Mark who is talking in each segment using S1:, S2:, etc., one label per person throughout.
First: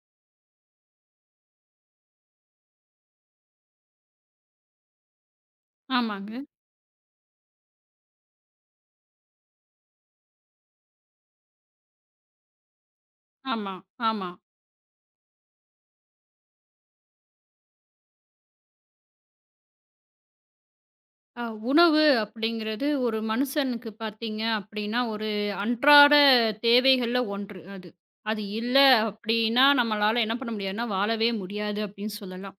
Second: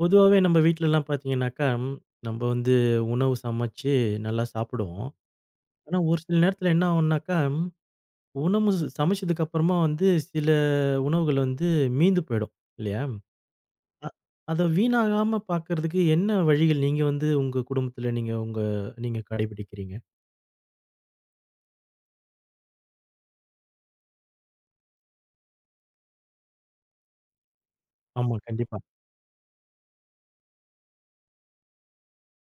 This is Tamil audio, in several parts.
S1: பொதுவாவே நம்ம வீட்லலாம் பார்த்தீங்கன்னாக்கா, நம்ம வந்து உணவு சமைச்சு நல்லா சாப்பிடுவோம். ஆனா, ஒரு சில
S2: ஆமாங்க.
S1: நேரத்தில என்ன ஆகும்னாக்கா, உணவு சமைச்சதுக்கு அப்புறமா வந்து சில உணவுகள் வந்து மீந்து போயிடும் இல்லையா?
S2: ஆமா,
S1: அ
S2: ஆமா.
S1: அத வீணாகாம பார்க்கறதுக்கு என்ன வழிகள் நீங்க வந்து உங்க குடும்பத்தில நீங்க கடைபிடிக்கிறீங்க?
S2: அ உணவு அப்படிங்கிறது ஒரு மனுஷனுக்கு பார்த்தீங்க அப்படின்னா, ஒரு அன்றாட தேவைகள்ல ஒன்று அது.
S1: ஆமா,
S2: அது இல்ல
S1: கண்டிப்பா,
S2: அப்படின்னா, நம்மளால என்ன பண்ண முடியாதுன்னா, வாழவே முடியாது அப்படின்னு சொல்லலாம்.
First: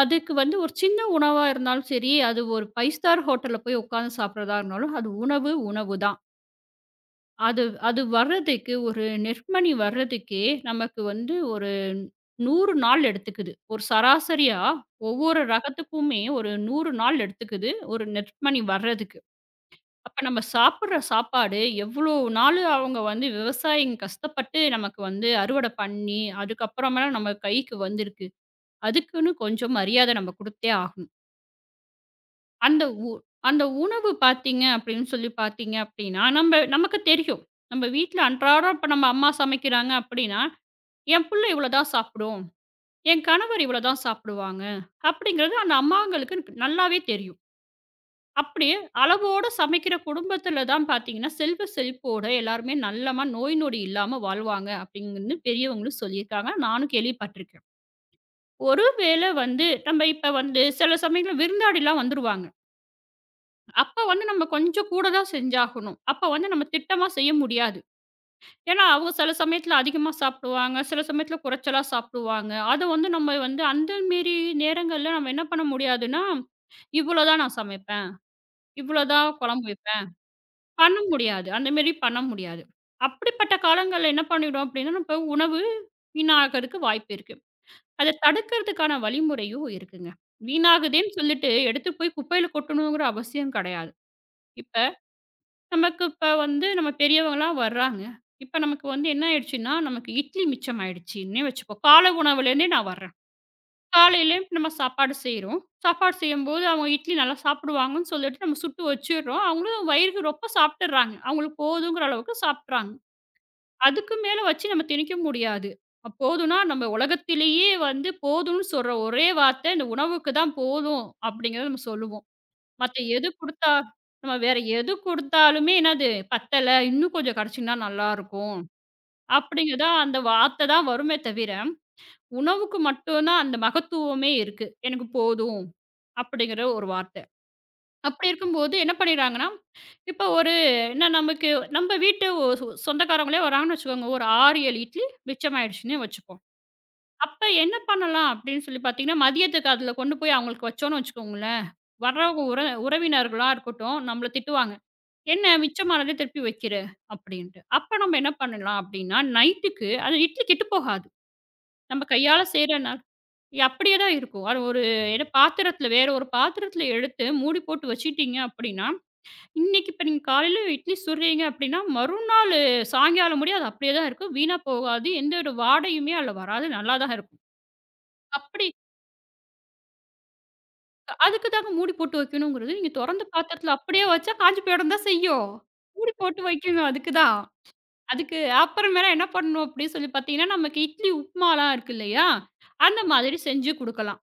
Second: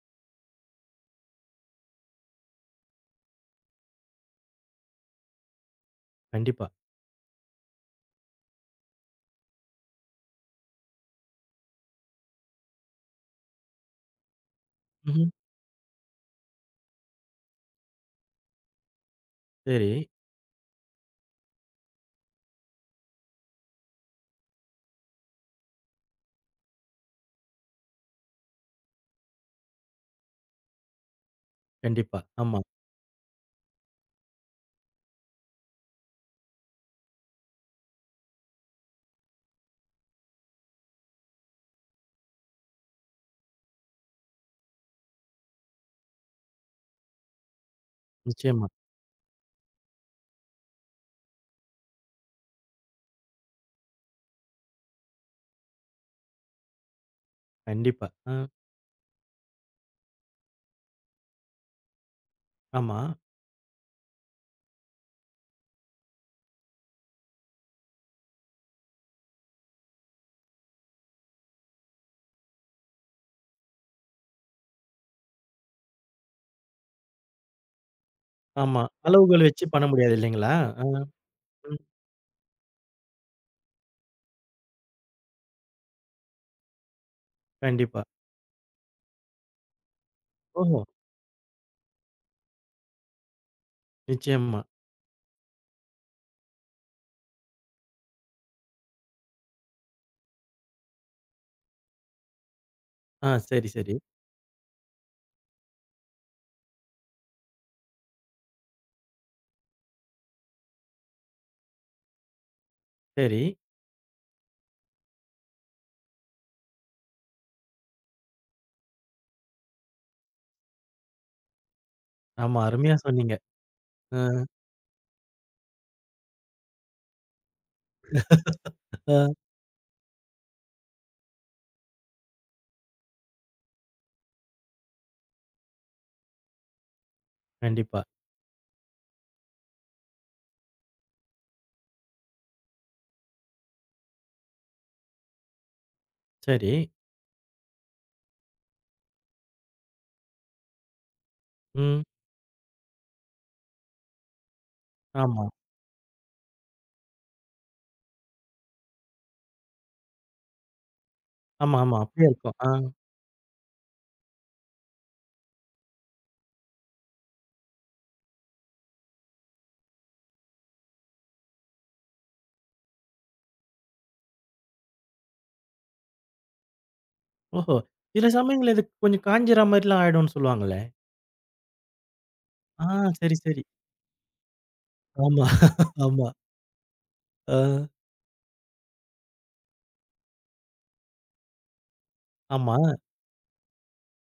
S2: அதுக்கு வந்து ஒரு சின்ன உணவா இருந்தாலும் சரி, அது ஒரு 5 ஸ்டார் ஹோட்டல்ல போய் உட்கார்ந்து சாப்பிடுறதா இருந்தாலும், அது உணவு, உணவு தான்.
S1: கண்டிப்பா.
S2: அது அது வர்றதுக்கு ஒரு நெற்மணி வர்றதுக்கே நமக்கு வந்து ஒரு 100 நாள் எடுத்துக்குது. ஒரு சராசரியா
S1: ம்ஹ்ம்.
S2: ஒவ்வொரு ரகத்துக்குமே ஒரு 100 நாள் எடுத்துக்குது, ஒரு நெற்மணி வர்றதுக்கு.
S1: சரி.
S2: அப்ப நம்ம சாப்பிடுற சாப்பாடு எவ்வளோ நாளு அவங்க வந்து விவசாயிங்க கஷ்டப்பட்டு நமக்கு வந்து அறுவடை பண்ணி, அதுக்கப்புறமா நம்ம கைக்கு வந்திருக்கு. அதுக்குன்னு கொஞ்சம் மரியாதை நம்ம குடுத்தே ஆகணும்.
S1: கண்டிப்பா. ஆமா.
S2: அந்த உ அந்த உணவு பார்த்தீங்க அப்படின்னு சொல்லி பார்த்தீங்க அப்படின்னா, நமக்கு தெரியும். நம்ம வீட்ல அன்றாடம் இப்ப நம்ம அம்மா சமைக்கிறாங்க அப்படின்னா, என் புள்ள இவ்வளோ தான் சாப்பிடும். என் கணவர் இவ்வளோ தான் சாப்பிடுவாங்க. அப்படிங்கிறது அந்த அம்மாங்களுக்கு நல்லாவே தெரியும். அப்படி
S1: நிச்சயமா.
S2: அளவோட சமைக்கிற குடும்பத்தில தான் பார்த்தீங்கன்னா, செல்வ செழிப்போட எல்லாருமே நல்லமா நோய் நொடி இல்லாம வாழ்வாங்க அப்படின்னு பெரியவங்களும் சொல்லியிருக்காங்க. நானும் கேள்விப்பட்டிருக்கேன்.
S1: கண்டிப்பா.
S2: ஒரு வேளை வந்து நம்ம இப்ப வந்து சில சமயங்கள்ல விருந்தாளிலாம் வந்துருவாங்க.
S1: ஆமா,
S2: அப்ப வந்து நம்ம கொஞ்சம் கூட தான் செஞ்சாகணும். அப்ப வந்து நம்ம திட்டமா செய்ய முடியாது. ஏன்னா, அவங்க சில சமயத்துல அதிகமா சாப்பிடுவாங்க, சில சமயத்துல குறைச்சலா சாப்பிடுவாங்க. அது வந்து நம்ம வந்து அந்த மேரி நேரங்கள்ல நம்ம என்ன பண்ண முடியாதுன்னா, இவ்வளோ தான் நான் சமைப்பேன்,
S1: ஆமா.
S2: இவ்வளோ தான்
S1: அளவுகள் வச்சு
S2: குழம்பு
S1: பண்ண
S2: வைப்பேன்.
S1: முடியாது இல்லைங்களா? அ,
S2: பண்ண முடியாது. அந்த
S1: ம்.
S2: மேரி பண்ண முடியாது. அப்படிப்பட்ட காலங்கள்ல என்ன பண்ணிடும் அப்படின்னா, நம்ம உணவு வீணாகறதுக்கு வாய்ப்பு இருக்கு.
S1: கண்டிப்பா.
S2: அத தடுக்கிறதுக்கான வழிமுறையும் இருக்குங்க.
S1: ஓஹோ!
S2: வீணாகுதேன்னு சொல்லிட்டு எடுத்து போய் குப்பையில கொட்டணுங்கிற அவசியம் கிடையாது.
S1: நிச்சயமா.
S2: இப்ப நமக்கு வந்து நம்ம பெரியவங்கலாம் வர்றாங்க. இப்ப நமக்கு வந்து என்ன ஆயிடுச்சுன்னா, நமக்கு இட்லி மிச்சமாயிடுச்சுன்னே வச்சுக்கோ. காலை உணவுலேருந்தே நான் வர்றேன்.
S1: ஆ. சரி, சரி,
S2: காலையில நம்ம சாப்பாடு செய்றோம். சாப்பாடு செய்யும்போது அவங்க இட்லி நல்லா சாப்பிடுவாங்கன்னு சொல்லிட்டு நம்ம சுட்டு வச்சுடுறோம். அவங்களும் வயிறுக்கு ரொம்ப சாப்பிட்டுறாங்க. அவங்களுக்கு போதுங்கிற அளவுக்கு சாப்பிட்றாங்க.
S1: சரி.
S2: அதுக்கு மேல வச்சு நம்ம திணிக்க முடியாது. அப்ப போதும்னா நம்ம உலகத்திலேயே வந்து போதும்ன்னு சொல்ற ஒரே வார்த்தை இந்த உணவுக்கு தான் போதும் அப்படிங்கிறத நம்ம சொல்லுவோம்.
S1: ஆமா. அருமையா
S2: மத்த எது
S1: சொன்னீங்க.
S2: குடுத்தா
S1: அ.
S2: நம்ம வேற எது குடுத்தாலுமே என்னது, "பத்தல, இன்னும் கொஞ்சம் கெடச்சிருந்தா நல்லாருக்கும்."
S1: அ.
S2: அப்படிங்கதா அந்த வார்த்த தான் வருமே தவிர, உணவுக்கு மட்டும் தான் அந்த மகத்துவமே இருக்கு. "எனக்கு போதும்." அப்படிங்கிற ஒரு வார்த்த.
S1: கண்டிப்பா.
S2: அப்படி இருக்கும்போது என்ன பண்ணிடுறாங்கன்னா, இப்ப ஒரு என்ன நமக்கு நம்ம வீட்டு ஒ சொ சொந்தக்காரங்களே வராங்கன்னு வச்சுக்கோங்க, ஒரு 6, 7 இட்லி மிச்சமாயிடுச்சுன்னே வச்சுப்போம்.
S1: சரி.
S2: அப்ப என்ன பண்ணலாம் அப்படின்னு சொல்லி பாத்தீங்கன்னா, மதியத்துக்கு அதுல கொண்டு போய் அவங்களுக்கு வச்சோம்ன்னு வச்சுக்கோங்களேன்,
S1: ம்.
S2: வர்றவங்க உறவினர்களா இருக்கட்டும், நம்மள திட்டுவாங்க.
S1: ஆமா.
S2: "என்ன மிச்சமானத திருப்பி வைக்கிற" அப்படின்ட்டு. அப்ப நம்ம என்ன பண்ணலாம் அப்படின்னா, நைட்டுக்கு அது இட்லி கெட்டு போகாது.
S1: ஆமா, ஆமா.
S2: நம்ம
S1: அப்படியே
S2: கையால
S1: இருக்கும். ஆ.
S2: செய்றனால அப்படியே தான் இருக்கும். அது ஒரு ஏதோ பாத்திரத்தில வேற ஒரு பாத்திரத்தில எடுத்து மூடி போட்டு வச்சுட்டீங்க அப்படின்னா, இன்னைக்கு இப்ப நீங்க காலையில இட்லி சுடுறீங்க அப்படின்னா, மறுநாள் சாயங்காலம் முடிய அது அப்படியே தான் இருக்கும். வீணா போகாது. எந்த ஒரு வாடையுமே அதில வராது. நல்லா தான் இருக்கும்.
S1: ஓஹோ! சில
S2: அப்படி
S1: சமயங்கள்ல இது கொஞ்சம் காய்ஞ்சிற மாரிலாம் ஆயிடும்னு சொல்லுவாங்களே?
S2: அதுக்கு தாங்க மூடி போட்டு வைக்கணுங்கிறது.
S1: ஆ.
S2: நீங்க தொறந்த
S1: சரி, சரி.
S2: பாத்திரத்தில அப்படியே வச்சா காஞ்சு போயிடும் தான்
S1: ஆமா,
S2: செய்யும். மூடி
S1: ஆமா.
S2: போட்டு வைக்கணும் அதுக்கு தான்.
S1: ஆ.
S2: அதுக்கு அப்புறமேல என்ன பண்ணணும் அப்படின்னு சொல்லி பார்த்தீங்கன்னா, நமக்கு இட்லி உப்புமாலாம் இருக்கு இல்லையா?
S1: ஆமா.
S2: அந்த மாதிரி செஞ்சு குடுக்கலாம்.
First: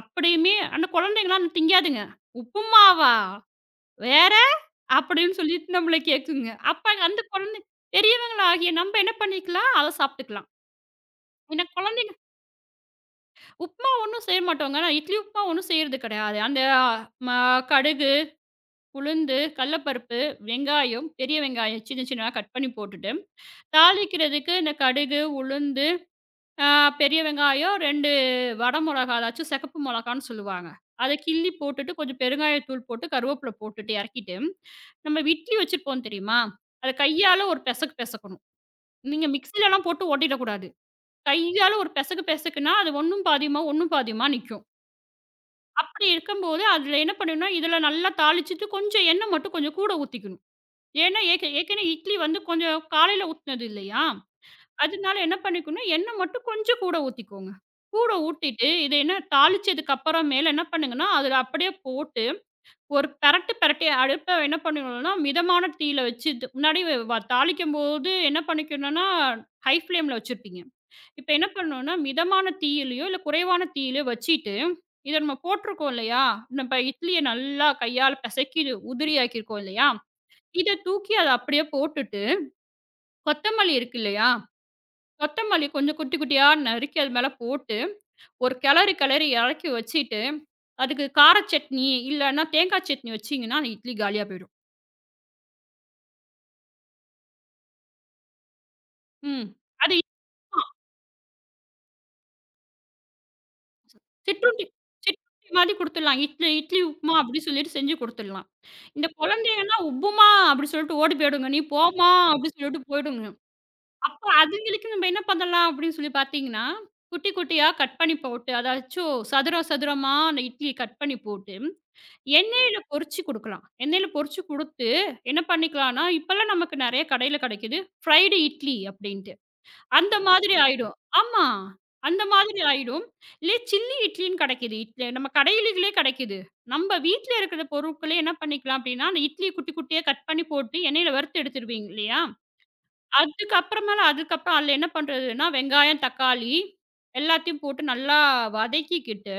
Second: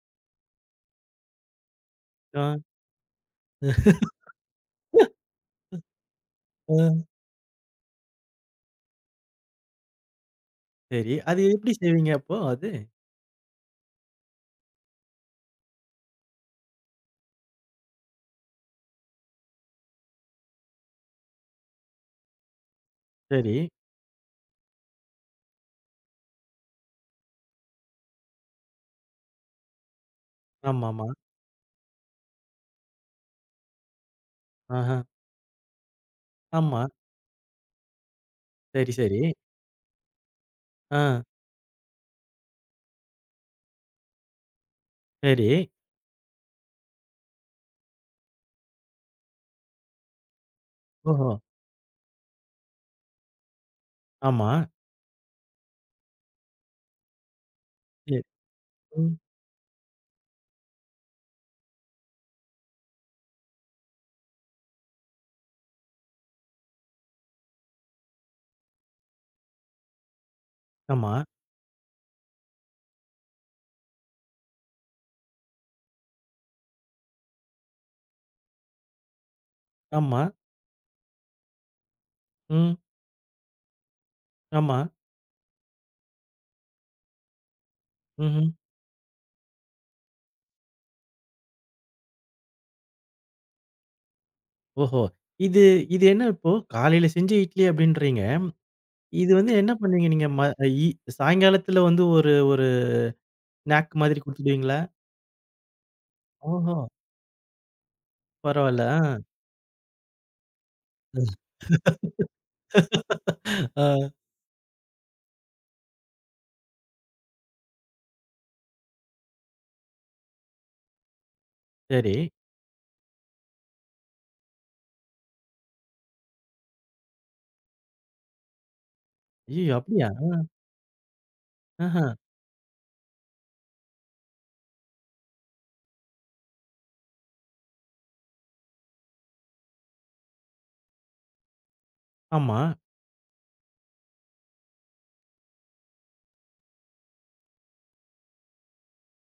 S2: அப்படியுமே அந்த குழந்தைங்கலாம் அது திங்காதுங்க.
S1: ஆ.
S2: "உப்புமாவா? வேற?" அப்படின்னு சொல்லிட்டு நம்மள கேட்குங்க. அப்ப
S1: அ.
S2: அந்த குழந்தை பெரியவங்களாகிய நம்ம என்ன பண்ணிக்கலாம், அத சாப்பிட்டுக்கலாம்.
S1: சரி. அது
S2: ஏன்னா
S1: எப்படி செய்வீங்க
S2: குழந்தைங்க
S1: அப்போ அது?
S2: உப்புமா ஒண்ணும் செய்ய மாட்டோங்க. நான் இட்லி உப்புமா ஒண்ணும் செய்றது கிடையாது. அந்த ம கடுகு, உளுந்து, கடலப்பருப்பு, வெங்காயம், பெரிய வெங்காயம் சின்ன சின்னதா கட் பண்ணி போட்டுட்டு,
S1: சரி.
S2: தாளிக்கிறதுக்கு இந்த கடுகு, உளுந்து ஆ பெரிய வெங்காயம் 2 வட மொளகா, அதாச்சும் சிகப்பு மொளகான்னு சொல்லுவாங்க.
S1: ஆமாமா.
S2: அத கிள்ளி போட்டுட்டு, கொஞ்சம் பெருங்காயத்தூள் போட்டு, கருவேப்பில போட்டுட்டு இறக்கிட்டு,
S1: ஆஹ.
S2: நம்ம இட்லி வச்சிருப்போம் தெரியுமா?
S1: ஆமா.
S2: அத கையால ஒரு பெசக்கு பெசக்கணும்.
S1: சரி, சரி.
S2: நீங்க மிக்ஸிலலாம் போட்டு ஓட்டிடக்கூடாது.
S1: ஆ.
S2: கையால ஒரு பெசக்கு பெசக்குனா, அது ஒண்ணும் பாதியுமா, ஒண்ணும் பாதியுமா நிக்கும்.
S1: சரி.
S2: அப்படி இருக்கும்போது, அதில என்ன பண்ணணும்னா, இதில நல்லா தாளிச்சுட்டு, கொஞ்சம் எண்ணெய் மட்டும் கொஞ்சம் கூட ஊத்திக்கணும். ஏன்னா,
S1: ஓஹோ!
S2: ஏற்கனவே இட்லி வந்து கொஞ்சம் காலையில ஊத்துனது இல்லையா?
S1: ஆமா.
S2: அதனால என்ன பண்ணிக்கணும், எண்ணெய் மட்டும் கொஞ்சம் கூட ஊத்திக்கோங்க. கூட
S1: சரி.
S2: ஊத்திட்டு, இது
S1: ம்.
S2: என்ன தாளிச்சதுக்கு அப்புறமேல என்ன பண்ணுங்கன்னா, அதில அப்படியே போட்டு, ஒரு பெரட்டு பெரட்டி அடுப்ப என்ன பண்ணிக்கணும்னா, மிதமான தீயில வச்சு இது முன்னாடி தாளிக்கும்போது என்ன பண்ணிக்கணும்னா, ஹை ஃப்ளேம்ல வச்சிருப்பீங்க.
S1: ஆமா,
S2: இப்ப என்ன பண்ணணும்னா, மிதமான தீயிலயோ, இல்ல குறைவான தீயிலயோ வச்சுட்டு, இத நம்ம போட்டிருக்கோம் இல்லையா? நம்ம இட்லிய நல்லா கையால பெசைக்கி உதிரி ஆக்கியிருக்கோம் இல்லையா?
S1: ஆமா.
S2: இத தூக்கி அத அப்படியே போட்டுட்டு,
S1: ம்.
S2: கொத்தமல்லி இருக்கு இல்லையா?
S1: ஆமா.
S2: கொத்தமல்லி கொஞ்சம் குட்டி குட்டியா நறுக்கி அது மேல போட்டு,
S1: ம்ஹ்ம்.
S2: ஒரு கெளறு கெளறி எறக்கி வச்சுட்டு, அதுக்கு கார சட்னி இல்லன்னா தேங்காய் சட்னி வச்சீங்கன்னா, அந்த இட்லி காலியா போயிடும்.
S1: ஓஹோ! இது இது என்ன இப்போ காலையில செஞ்ச இட்லி அப்படின்றீங்க. இது
S2: ம்.
S1: வந்து என்ன
S2: அது
S1: பண்ணுவீங்க நீங்க? ம இ சாயங்காலத்துல வந்து ஒரு ஒரு ஸ்நாக் மாதிரி
S2: சிற்றுண்டி
S1: குடுத்துடுவீங்களா?
S2: சிற்றுண்டி மாதிரி குடுத்துடலாம். இட்லி
S1: ஓஹோ!
S2: இட்லி உப்புமா அப்படி சொல்லிட்டு செஞ்சு குடுத்துடலாம்.
S1: பரவால்ல.
S2: இந்த குழந்தைங்கன்னா, உப்புமா அப்படி சொல்லிட்டு ஓடி போயிடுங்க. "நீ போம்மா" அப்படி சொல்லிட்டு போயிடுங்க.
S1: ஆ. ஆ
S2: அப்ப அதுங்களுக்கு நம்ம என்ன பண்ணலாம் அப்படின்னு சொல்லி பார்த்தீங்கன்னா, குட்டி குட்டியா கட் பண்ணி போட்டு, அதாச்சும் சதுரம் சதுரமா அந்த இட்லிய கட் பண்ணி போட்டு
S1: சரி.
S2: எண்ணெயில பொரிச்சு குடுக்கலாம். எண்ணெயில பொரிச்சு குடுத்து, என்ன பண்ணிக்கலான்னா, இப்பல்லாம் நமக்கு நெறைய கடையில கெடைக்குது. ஃப்ரைடு இட்லி அப்டின்ட்டு.
S1: ஐயய்யோ! அப்படியா?
S2: அந்த மாதிரி ஆயிடும். ஆமா.
S1: ஆஹா.
S2: அந்த மாதிரி ஆயிடும். இல்ல சில்லி இட்லின்னு கெடைக்குது. இட்லி நம்ம கடையிலே கெடைக்குது. நம்ம வீட்ல இருக்கிற பொருட்களே என்ன பண்ணிக்கலாம் அப்டின்னா, அந்த இட்லிய குட்டி குட்டியா கட் பண்ணி போட்டு எண்ணெயில வறுத்து எடுத்துருவீங்க இல்லையா?
S1: ஆமா.
S2: அதுக்கப்புறம் அதுல என்ன பண்றதுன்னா, வெங்காயம், தக்காளி எல்லாத்தையும் போட்டு நல்லா வதக்கிக்கிட்டு,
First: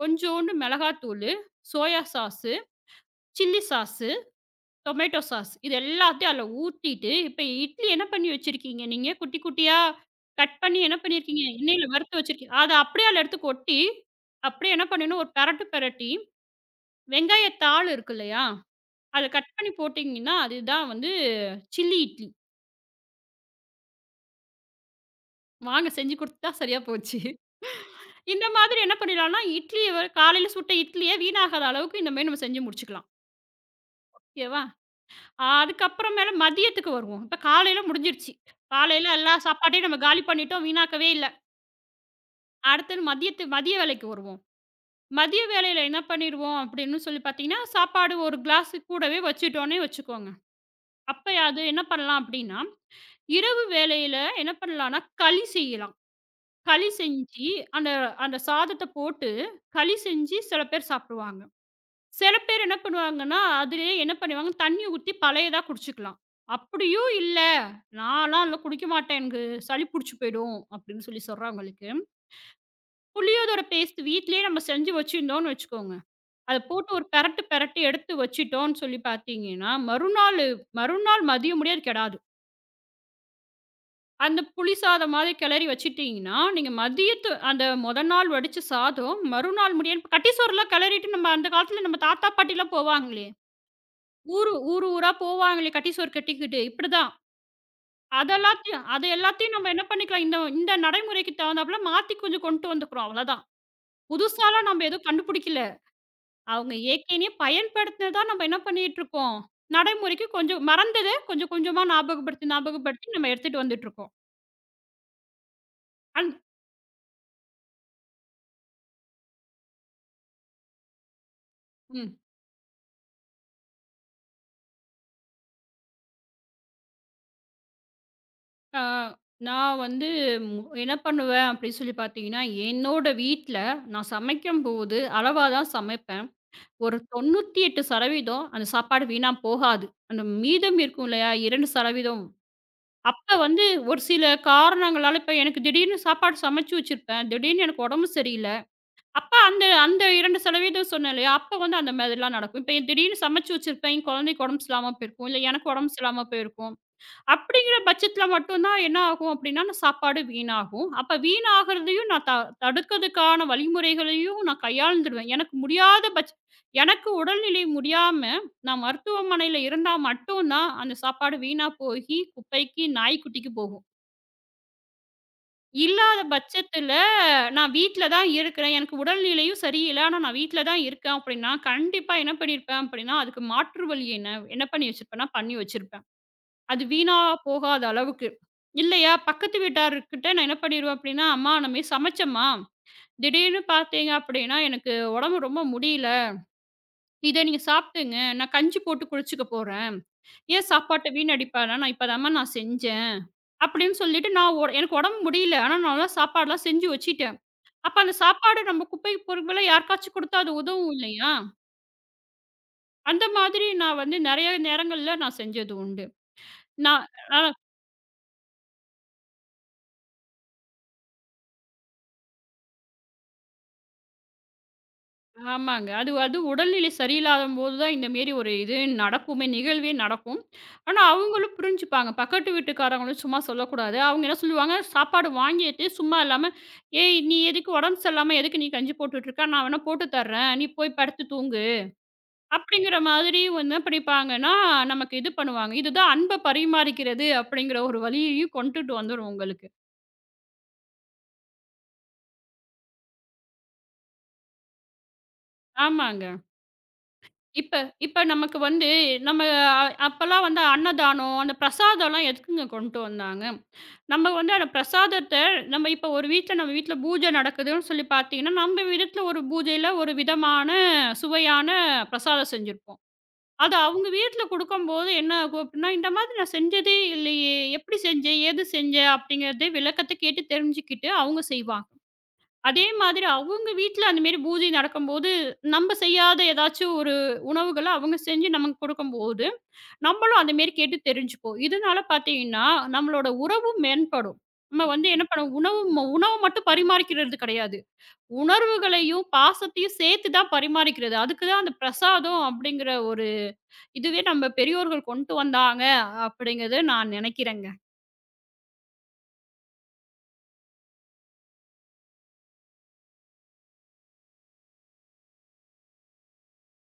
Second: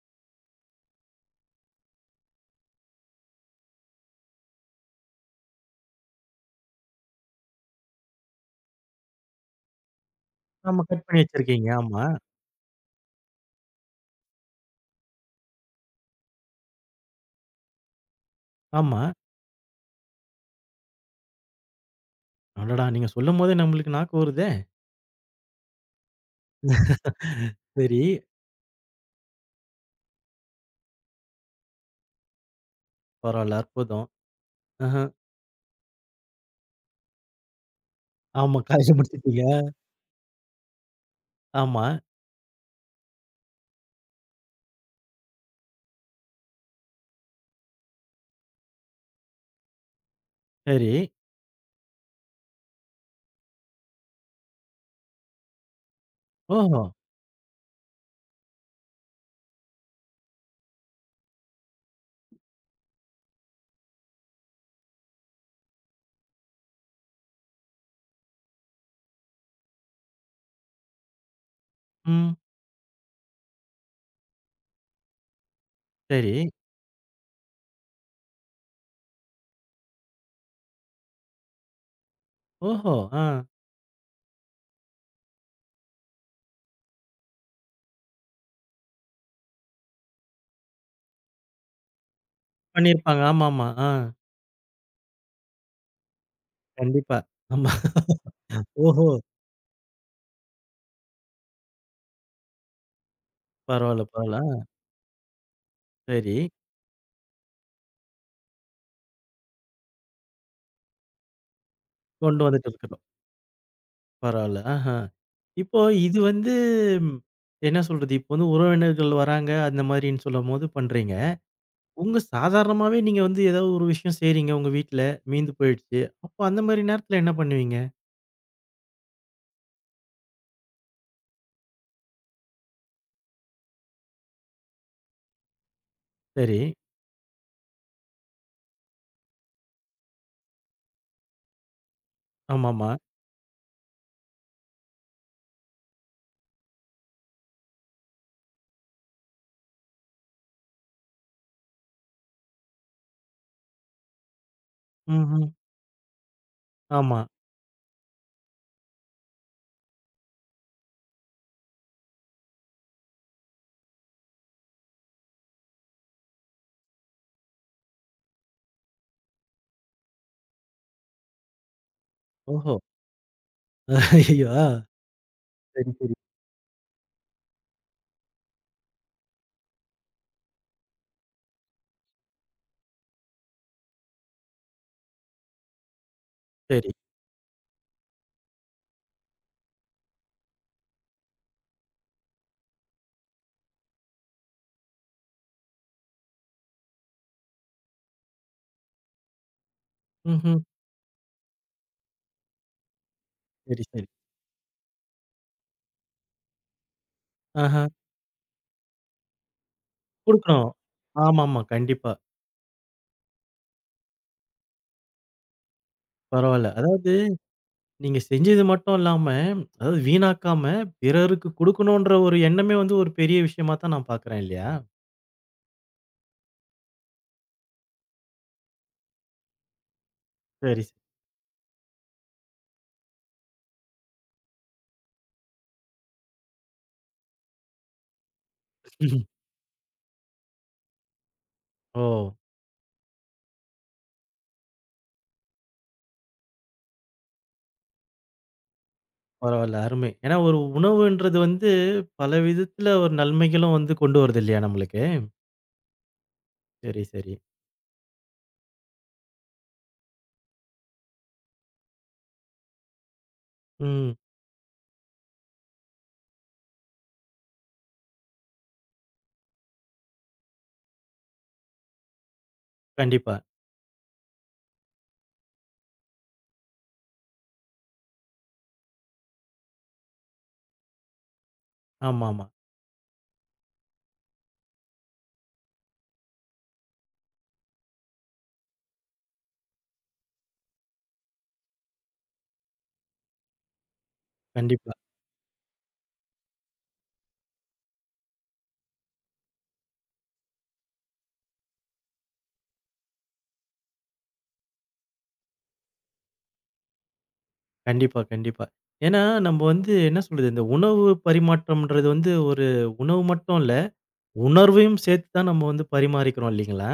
S2: கொஞ்சோண்டு மிளகாத்தூளு, soya sauce chilli sauce, tomato sauce இது எல்லாத்தையும் அதில ஊத்திட்டு, இப்ப இட்லி என்ன பண்ணி வச்சிருக்கீங்க நீங்க? குட்டி குட்டியா கட் பண்ணி
S1: ஆமா.
S2: என்ன
S1: கட் பண்ணி
S2: பண்ணியிருக்கீங்க?
S1: வச்சிருக்கீங்க.
S2: எண்ணெயில
S1: ஆமா,
S2: வறுத்து வச்சிருக்கீங்க. அத அப்படியே அதில எடுத்து கொட்டி, அப்படியே என்ன பண்ணணும், ஒரு பெரட்டு பெரட்டி, வெங்காய தாள் இருக்கு இல்லையா?
S1: ஆமா.
S2: அத கட் பண்ணி போட்டீங்கன்னா, அதுதான் வந்து சில்லி இட்லி.
S1: அடடா! நீங்க சொல்லும்போதே நம்மளுக்கு நாக்கு ஊறுதே.
S2: வாங்க செஞ்சு குடுத்தா சரியா போச்சு.
S1: சரி.
S2: இந்த மாதிரி என்ன பண்ணிடலாம்னா, இட்லிய காலையில சுட்ட இட்லிய வீணாகாத அளவுக்கு இந்த மாரி நம்ம செஞ்சு முடிச்சுக்கலாம்.
S1: பரவால்ல. அற்புதம்.
S2: ஓகேவா?
S1: ஆஹ.
S2: ஆ அதுக்கப்புறமேல மதியத்துக்கு வருவோம். இப்ப காலையில முடிஞ்சிருச்சு.
S1: ஆமா. காலையில
S2: காலையில எல்லா
S1: முடிச்சிட்டீங்க.
S2: சாப்பாட்டையும் நம்ம காலி பண்ணிட்டோம், வீணாக்கவே இல்ல.
S1: ஆமா.
S2: அடுத்தது மதிய வேலைக்கு வருவோம். மதிய வேலையில என்ன பண்ணிருவோம் அப்படின்னு சொல்லி பார்த்தீங்கன்னா, சாப்பாடு ஒரு கிளாஸ் கூடவே வச்சுட்டோன்னே வச்சுக்கோங்க.
S1: சரி.
S2: அப்ப அது என்ன பண்ணலாம் அப்படின்னா, இரவு வேளையில என்ன பண்ணலாம்னா, களி செய்யலாம்.
S1: ஓஹோ!
S2: களி செஞ்சு அந்த அந்த சாதத்த போட்டு களி செஞ்சு சில பேர் சாப்பிடுவாங்க. சில பேர் என்ன பண்ணுவாங்கன்னா, அதிலேயே என்ன பண்ணுவாங்க, தண்ணி ஊத்தி பழையதா குடிச்சுக்கலாம். அப்படியும் இல்ல, "நான்லாம் அதில குடிக்க மாட்டேன். எனக்கு சளி புடிச்சு போயிடும்." அப்படின்னு சொல்றவங்களுக்கு,
S1: ம்.
S2: புளியோதரை பேஸ்ட் வீட்லயே நம்ம செஞ்சு வச்சிருந்தோம்னு வச்சுக்கோங்க.
S1: சரி.
S2: அத போட்டு ஒரு பெரட்டு பெரட்டி எடுத்து வச்சுட்டோம்ன்னு சொல்லி பார்த்தீங்கன்னா, மறுநாள் மதியம் முடிய அது கெடாது.
S1: ஓஹோ! ஆ.
S2: அந்த புளி சாதம் மாதிரி கிளறி வச்சுட்டீங்கன்னா, நீங்க மதியத்து அந்த முதல் நாள் வடிச்ச சாதம் மறுநாள் முடிய கட்டி சோறுலாம் கிளறிட்டு நம்ம அந்த காலத்தில நம்ம தாத்தா, பாட்டிலாம்
S1: பண்ணியிருப்பாங்க.
S2: போவாங்களே
S1: ஆமாமா. ஆ.
S2: ஊரு ஊரு ஊரா போவாங்களே கட்டி சோறு கட்டிக்கிட்டு. இப்படிதான்.
S1: கண்டிப்பா. ஆமா.
S2: அது
S1: ஓஹோ!
S2: எல்லாத்தையும் நம்ம என்ன பண்ணிக்கலாம், இந்த இந்த நடைமுறைக்கு தகுந்தாப்புல மாத்தி கொஞ்சம் கொண்டு வந்துக்கிறோம். அவ்வளோதான்.
S1: பரவால்ல, பரவால்ல.
S2: புதுசாலாம்
S1: ஆ
S2: நம்ம எதுவும் கண்டுபிடிக்கல.
S1: சரி.
S2: அவங்க ஏற்கனவே பயன்படுத்தினதா நம்ம என்ன பண்ணிட்டுருக்கோம், நடைமுறைக்கு கொஞ்சம் மறந்தத கொஞ்சம் கொஞ்சமா
S1: கொண்டு வந்துட்டு இருக்கணும்.
S2: ஞாபகப்படுத்தி நம்ம எடுத்துட்டு வந்துட்டுருக்கோம்.
S1: பரவால்ல. ஆஹா. இப்போ இது
S2: அந்
S1: வந்து என்ன சொல்றது? இப்போ வந்து உறவினர்கள் வராங்க, அந்த மாரின்னு சொல்லும்போது பண்றீங்க.
S2: ம்.
S1: உங்க சாதாரணமாவே நீங்க வந்து ஏதாவது ஒரு விஷயம் செய்றீங்க உங்க வீட்ல. மீந்து போயிடுச்சு. அப்போ அந்த மாரி நேரத்துல என்ன பண்ணுவீங்க?
S2: ஆ நான் வந்து என்ன பண்ணுவேன் அப்படின்னு சொல்லி பார்த்தீங்கன்னா, என்னோட வீட்ல நான் சமைக்கும்போது அளவா தான் சமைப்பேன்.
S1: சரி.
S2: ஒரு 98% அந்த சாப்பாடு வீணா போகாது. அந்த மீதம் இருக்கும் இல்லையா? 2%
S1: ஆமாமா.
S2: அப்ப வந்து ஒரு சில காரணங்களால இப்ப எனக்கு திடீர்னு சாப்பாடு சமைச்சு வச்சிருப்பேன். திடீர்னு எனக்கு உடம்பு சரியில்ல. அப்ப அந்த அந்த 2% சொன்னேன் இல்லையா? அப்ப வந்து அந்த மாதிரிலாம் நடக்கும். இப்ப திடீர்னு சமைச்சு வச்சிருப்பேன். என் குழந்தைக்கு உடம்பு சரியில்லாம போயிருக்கும். இல்ல
S1: ம்ஹ்ம்.
S2: எனக்கு உடம்பு சரியில்லாம போயிருக்கும்.
S1: ஆமா.
S2: அப்படிங்கிற பட்சத்தில மட்டும் தான் என்ன ஆகும் அப்படின்னா, அந்த சாப்பாடு வீணாகும். அப்ப வீணாகுறதையும் நான் த தடுக்கிறதுக்கான வழிமுறைகளையும் நான் கையாண்டுருவேன். எனக்கு முடியாத பட்ச எனக்கு உடல்நிலை முடியாம, நான் மருத்துவமனையில இருந்தா மட்டும் தான் அந்த சாப்பாடு வீணா போகி
S1: ஓஹோ!
S2: குப்பைக்கு, நாய்க்குட்டிக்கு போகும்.
S1: ஐயய்யோ! ஆ. சரி, சரி,
S2: இல்லாத பட்சத்தில நான் வீட்ல தான் இருக்கிறேன். எனக்கு உடல்நிலையும் சரியில்ல. ஆனா நான் வீட்ல தான் இருக்கேன் அப்படின்னா, கண்டிப்பா என்ன பண்ணியிருப்பேன் அப்படின்னா, அதுக்கு மாற்று வழி என்ன என்ன பண்ணி வச்சிருப்பேன்னா, பண்ணி வச்சிருப்பேன். அது
S1: சரி.
S2: வீணா போகாத அளவுக்கு. இல்லையா, பக்கத்து வீட்டார்கிட்ட நான் என்ன பண்ணிருவேன் அப்டின்னா, "அம்மா நம்ம சமைச்சம்மா, திடீர்னு பார்த்தீங்க அப்டின்னா, எனக்கு உடம்பு ரொம்ப முடியல. இத நீங்க சாப்ட்டுங்க. நான் கஞ்சி போட்டு குடிச்சுக்க போறேன்.
S1: ம்ஹ்ம்.
S2: ஏன் சாப்பாட்ட வீணடிப்பேனா? நான் இப்பதாம்மா நான் செஞ்சேன்."
S1: சரி,
S2: அப்டின்னு
S1: சரி.
S2: சொல்லிட்டு நான் ஒ எனக்கு உடம்பு முடியல. ஆனா நான்லாம் சாப்பாடுலாம் செஞ்சு வச்சுட்டேன்.
S1: ஆஹா.
S2: அப்ப அந்த சாப்பாடு நம்ம குப்பைக்கு போறதுக்கு பதிலா யாருக்காச்சும் குடுத்தா அது
S1: குடுக்கணும்.
S2: உதவும் இல்லையா?
S1: ஆமாமா. கண்டிப்பா.
S2: அந்த மாதிரி நான் வந்து நெறைய நேரங்கள்ல நான் செஞ்சது உண்டு.
S1: பரவால்ல.
S2: நான்
S1: அதாவது
S2: அ
S1: நீங்க செஞ்சது மட்டும் இல்லாம, அதாவது வீணாக்காம பிறருக்கு குடுக்கணுன்ற ஒரு எண்ணமே வந்து ஒரு பெரிய விஷயமா தான் நான் பார்க்குறேன் இல்லையா?
S2: ஆமாங்க. அது அது உடல்நிலை சரியில்லாதம்போது தான் இந்த மாரி ஒரு இது நடக்குமே, நிகழ்வே நடக்கும்.
S1: சரி,
S2: ஆனா, அவங்களும் புரிஞ்சுப்பாங்க. பக்கத்து வீட்டுக்காரங்களும் சும்மா சொல்லக்கூடாது. அவங்க என்ன சொல்லுவாங்க, சாப்பாடு வாங்கிட்டு சும்மா இல்லாம, "ஏய்! நீ எதுக்கு உடம்பு சரியில்லாம எதுக்கு நீ கஞ்சி
S1: சரி.
S2: போட்டுட்ருக்க? நான் வேணா போட்டு தர்றேன். நீ போய் படுத்து தூங்கு."
S1: ஓ!
S2: அப்படிங்கிற மாதிரி என்ன பண்ணிப்பாங்கன்னா, நமக்கு இது பண்ணுவாங்க. இதுதான் அன்ப பரிமாறிக்கிறது அப்படிங்கிற ஒரு வழியையும் கொண்டுட்டு வந்துரும் உங்களுக்கு.
S1: பரவால்ல. அருமை. ஏன்னா ஒரு உணவுன்றது வந்து பல விதத்துல ஒரு நன்மைகளும் வந்து கொண்டு வருது இல்லையா நம்மளுக்கு?
S2: ஆமாங்க.
S1: சரி, சரி.
S2: இப்ப இப்ப நமக்கு வந்து நம்ம அ அப்பலாம் வந்து அன்னதானம், அந்த பிரசாதம்லாம் எதுக்குங்க கொண்டு வந்தாங்க?
S1: ம்.
S2: நம்ம வந்து அந்த பிரசாதத்த நம்ம இப்ப ஒரு வீட்ல நம்ம வீட்ல பூஜை நடக்குதுன்னு சொல்லி பார்த்தீங்கன்னா, நம்ம விதத்துல ஒரு பூஜையில ஒரு விதமான சுவையான பிரசாதம் செஞ்சிருப்போம்.
S1: கண்டிப்பா.
S2: அது அவங்க வீட்ல குடுக்கும்போது என்ன ஆகும் அப்டின்னா, "இந்த மாதிரி நான் செஞ்சதே இல்லையே! எப்படி செஞ்சேன்? ஏது செஞ்சேன்?" அப்படிங்கிறத விளக்கத்த கேட்டு தெரிஞ்சுக்கிட்டு அவங்க செய்வாங்க.
S1: ஆமாமா.
S2: அதே மாதிரி அவங்க வீட்ல அந்த மாரி பூஜை நடக்கும்போது, நம்ம செய்யாத ஏதாச்சும் ஒரு உணவுகள அவங்க செஞ்சு நமக்கு கொடுக்கும்போது, நம்மளும் அந்த மாரி கேட்டு தெரிஞ்சுப்போம். இதனால பார்த்தீங்கன்னா, நம்மளோட உறவு மேம்படும். நம்ம
S1: கண்டிப்பா,
S2: வந்து என்ன பண்ணுவோம், உணவு மட்டும் பரிமாறிக்கிறது கிடையாது. உணர்வுகளையும், பாசத்தையும் சேர்த்து தான் பரிமாறிக்கிறது. அதுக்கு தான் அந்த பிரசாதம் அப்படிங்கிற ஒரு இதுவே நம்ம பெரியோர்கள் கொண்டு வந்தாங்க அப்படிங்கிறது நான் நினைக்கிறேங்க.
S1: கண்டிப்பா, கண்டிப்பா. ஏன்னா நம்ம வந்து என்ன சொல்றது, இந்த உணவு பரிமாற்றம்ன்றது வந்து ஒரு உணவு மட்டும் இல்ல, உணர்வையும் சேர்த்து தான் நம்ம வந்து பரிமாறிக்கிறோம் இல்லைங்களா?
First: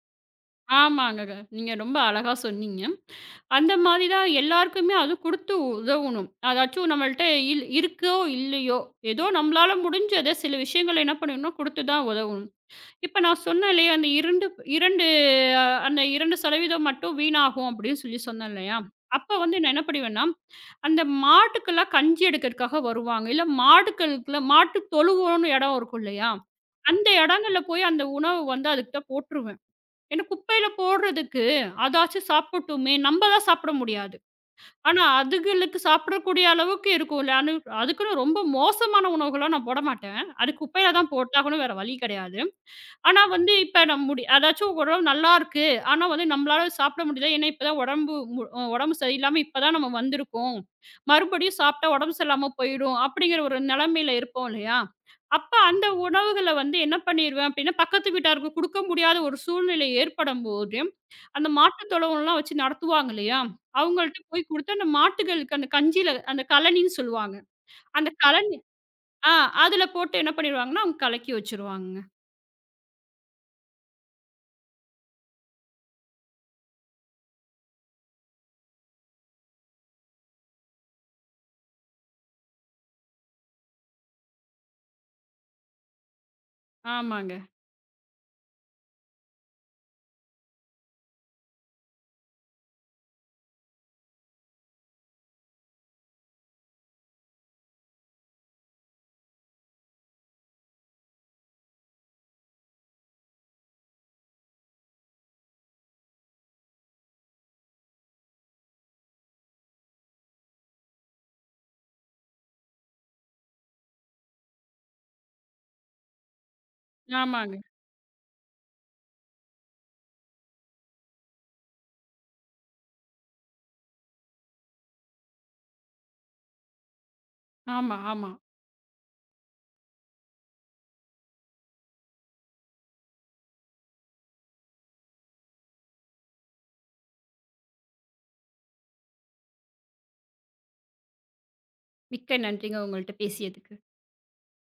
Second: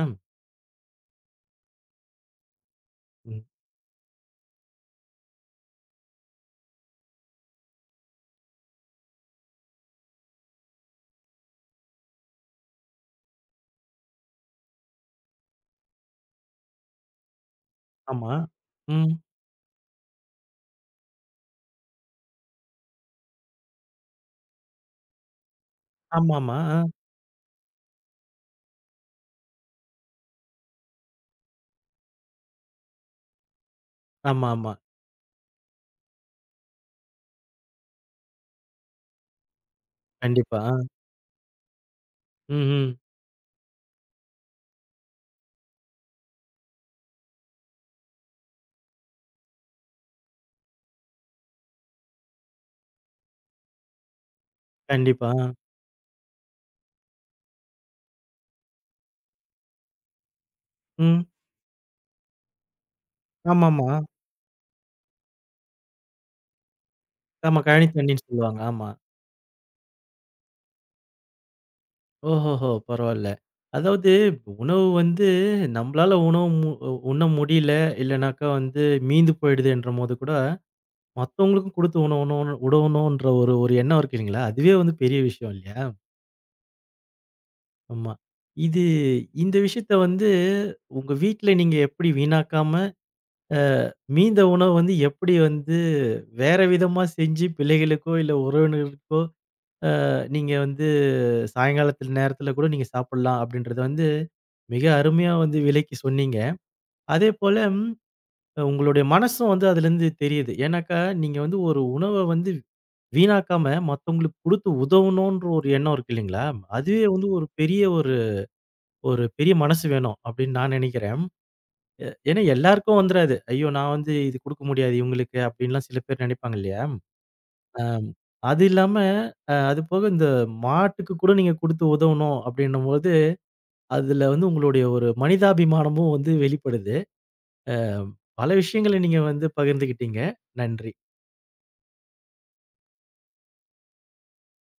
S2: ஆமாங்கங்க. நீங்க ரொம்ப அழகா சொன்னீங்க.
S1: ம்.
S2: அந்த மாதிரி தான் எல்லாருக்குமே அது குடுத்து உதவணும். அதாச்சும் நம்மள்ட்ட இருக்கோ, இல்லையோ, ஏதோ நம்மளால முடிஞ்சத சில விஷயங்கள என்ன பண்ணணும்னா குடுத்து தான் உதவணும். இப்ப நான் சொன்னேன் இல்லையா, அந்த 2 2 அ அந்த 2% மட்டும் வீணாகும் அப்படின்னு சொல்லி
S1: ஆமா.
S2: சொன்னேன் இல்லையா?
S1: ம்.
S2: அப்ப வந்து நான் என்ன பண்ணுவேன்னா, அந்த மாட்டுக்கெல்லாம் கஞ்சி எடுக்கிறதுக்காக வருவாங்க. இல்ல மாடுகளுக்குல மாட்டு தொழுவோம்னு இடம் இருக்கும் இல்லையா?
S1: ஆமாமா. ஆ.
S2: அந்த இடங்கள்ல போய் அந்த உணவு வந்து அதுகிட்ட போட்டுருவேன். ஏன்னா குப்பையில போடுறதுக்கு அதாச்சும் சாப்பிடட்டுமே! நம்ம தான் சாப்பிட முடியாது.
S1: ஆமா, ஆமா.
S2: ஆனா, அதுகளுக்கு சாப்பிடக்கூடிய அளவுக்கு இருக்கும்ல. அதுக்குன்னு ரொம்ப மோசமான உணவுகள்லாம் நான் போட மாட்டேன். அது
S1: கண்டிப்பா. ஆ.
S2: குப்பையில தான் போட்டாகணும். வேற வழி கிடையாது.
S1: ம், ம்.
S2: ஆனா வந்து இப்ப நம் முடி அதாச்சும் உடம்பு நல்லா இருக்கு. ஆனா வந்து நம்மளால சாப்பிட முடியல. ஏன்னா இப்பதான் உடம்பு சரியில்லாம இப்பதான் நம்ம வந்திருக்கோம். மறுபடியும் சாப்பிட்டா உடம்பு சரியில்லாம போயிடும். அப்படிங்கிற ஒரு நிலைமையில இருப்போம் இல்லையா?
S1: கண்டிப்பா. ஆ.
S2: அப்ப அந்த உணவுகள வந்து என்ன பண்ணிருவேன் அப்படின்னா, பக்கத்து வீட்டாருக்கு குடுக்க முடியாத ஒரு சூழ்நிலை ஏற்படும்போது,
S1: ம்.
S2: அந்த மாட்டுத் தொழுவம்லாம் வச்சு நடத்துவாங்க இல்லையா?
S1: ஆமாமா.
S2: அவங்கள்ட்ட போய் குடுத்து அந்த மாட்டுகளுக்கு அந்த கஞ்சியில அந்த கழனின்னு சொல்லுவாங்க.
S1: ஆமா. கழனி
S2: அந்த
S1: தண்ணீன்னு
S2: கழனி
S1: சொல்லுவாங்க. ஆமா.
S2: ஆ அதுல போட்டு என்ன பண்ணிருவாங்கன்னா, அவங்க கலக்கி வச்சுருவாங்கங்க.
S1: ஓஹோஹோ! பரவால்ல. அதாவது உணவு வந்து நம்பளால உணவு உண்ண முடியல, இல்லனாக்கா வந்து மீந்து போயிடுதுன்றபோது கூட, மத்தவங்களுக்கும் குடுத்து உடவணுன்ற ஒரு ஒரு எண்ணம் இருக்கு இல்லைங்களா? அதுவே வந்து பெரிய விஷயம் இல்லையா?
S2: ஆமாங்க,
S1: ஆமா. இது இந்த விஷயத்த வந்து உங்க வீட்ல நீங்க எப்படி வீணாக்காம அ மீந்த உணவு வந்து எப்படி வந்து வேற விதமா செஞ்சு பிள்ளைகளுக்கோ, இல்ல உறவினர்களுக்கோ நீங்க வந்து சாயங்காலத்துல நேரத்துல கூட நீங்க சாப்பிடலாம் அப்படின்றத வந்து மிக அருமையா வந்து விளக்கி சொன்னீங்க. அதேபோல உங்களுடைய மனசும் வந்து அதுலருந்து தெரியுது. ஏன்னாக்கா நீங்க வந்து ஒரு உணவ வந்து வீணாக்காம மத்தவங்களுக்கு குடுத்து உதவணுன்ற ஒரு எண்ணம் இருக்கு இல்லைங்களா? அதுவே வந்து ஒரு
S2: ஆமாங்க.
S1: பெரிய ஒரு ஒரு பெரிய மனசு வேணும் அப்படின்னு நான் நினைக்கிறேன். ஏன்னா எல்லாருக்கும் வந்துராது. ஐயோ! நான் வந்து இது குடுக்க முடியாது இவங்களுக்கு அப்டின்லாம் சில பேர் நெனைப்பாங்க இல்லையா?
S2: ஆமா,
S1: அம்
S2: ஆமா.
S1: அது இல்லாம அதுபோக இந்த மாட்டுக்கு கூட நீங்க குடுத்து உதவணும் அப்டின்னும்போது, அதுல வந்து உங்களுடைய ஒரு மனிதாபிமானமும் வந்து வெளிப்படுது. அ பல விஷயங்கள நீங்க வந்து பகிர்ந்துக்கிட்டீங்க. நன்றி.
S2: மிக்க நன்றிங்க உங்கள்ட்ட பேசியதுக்கு.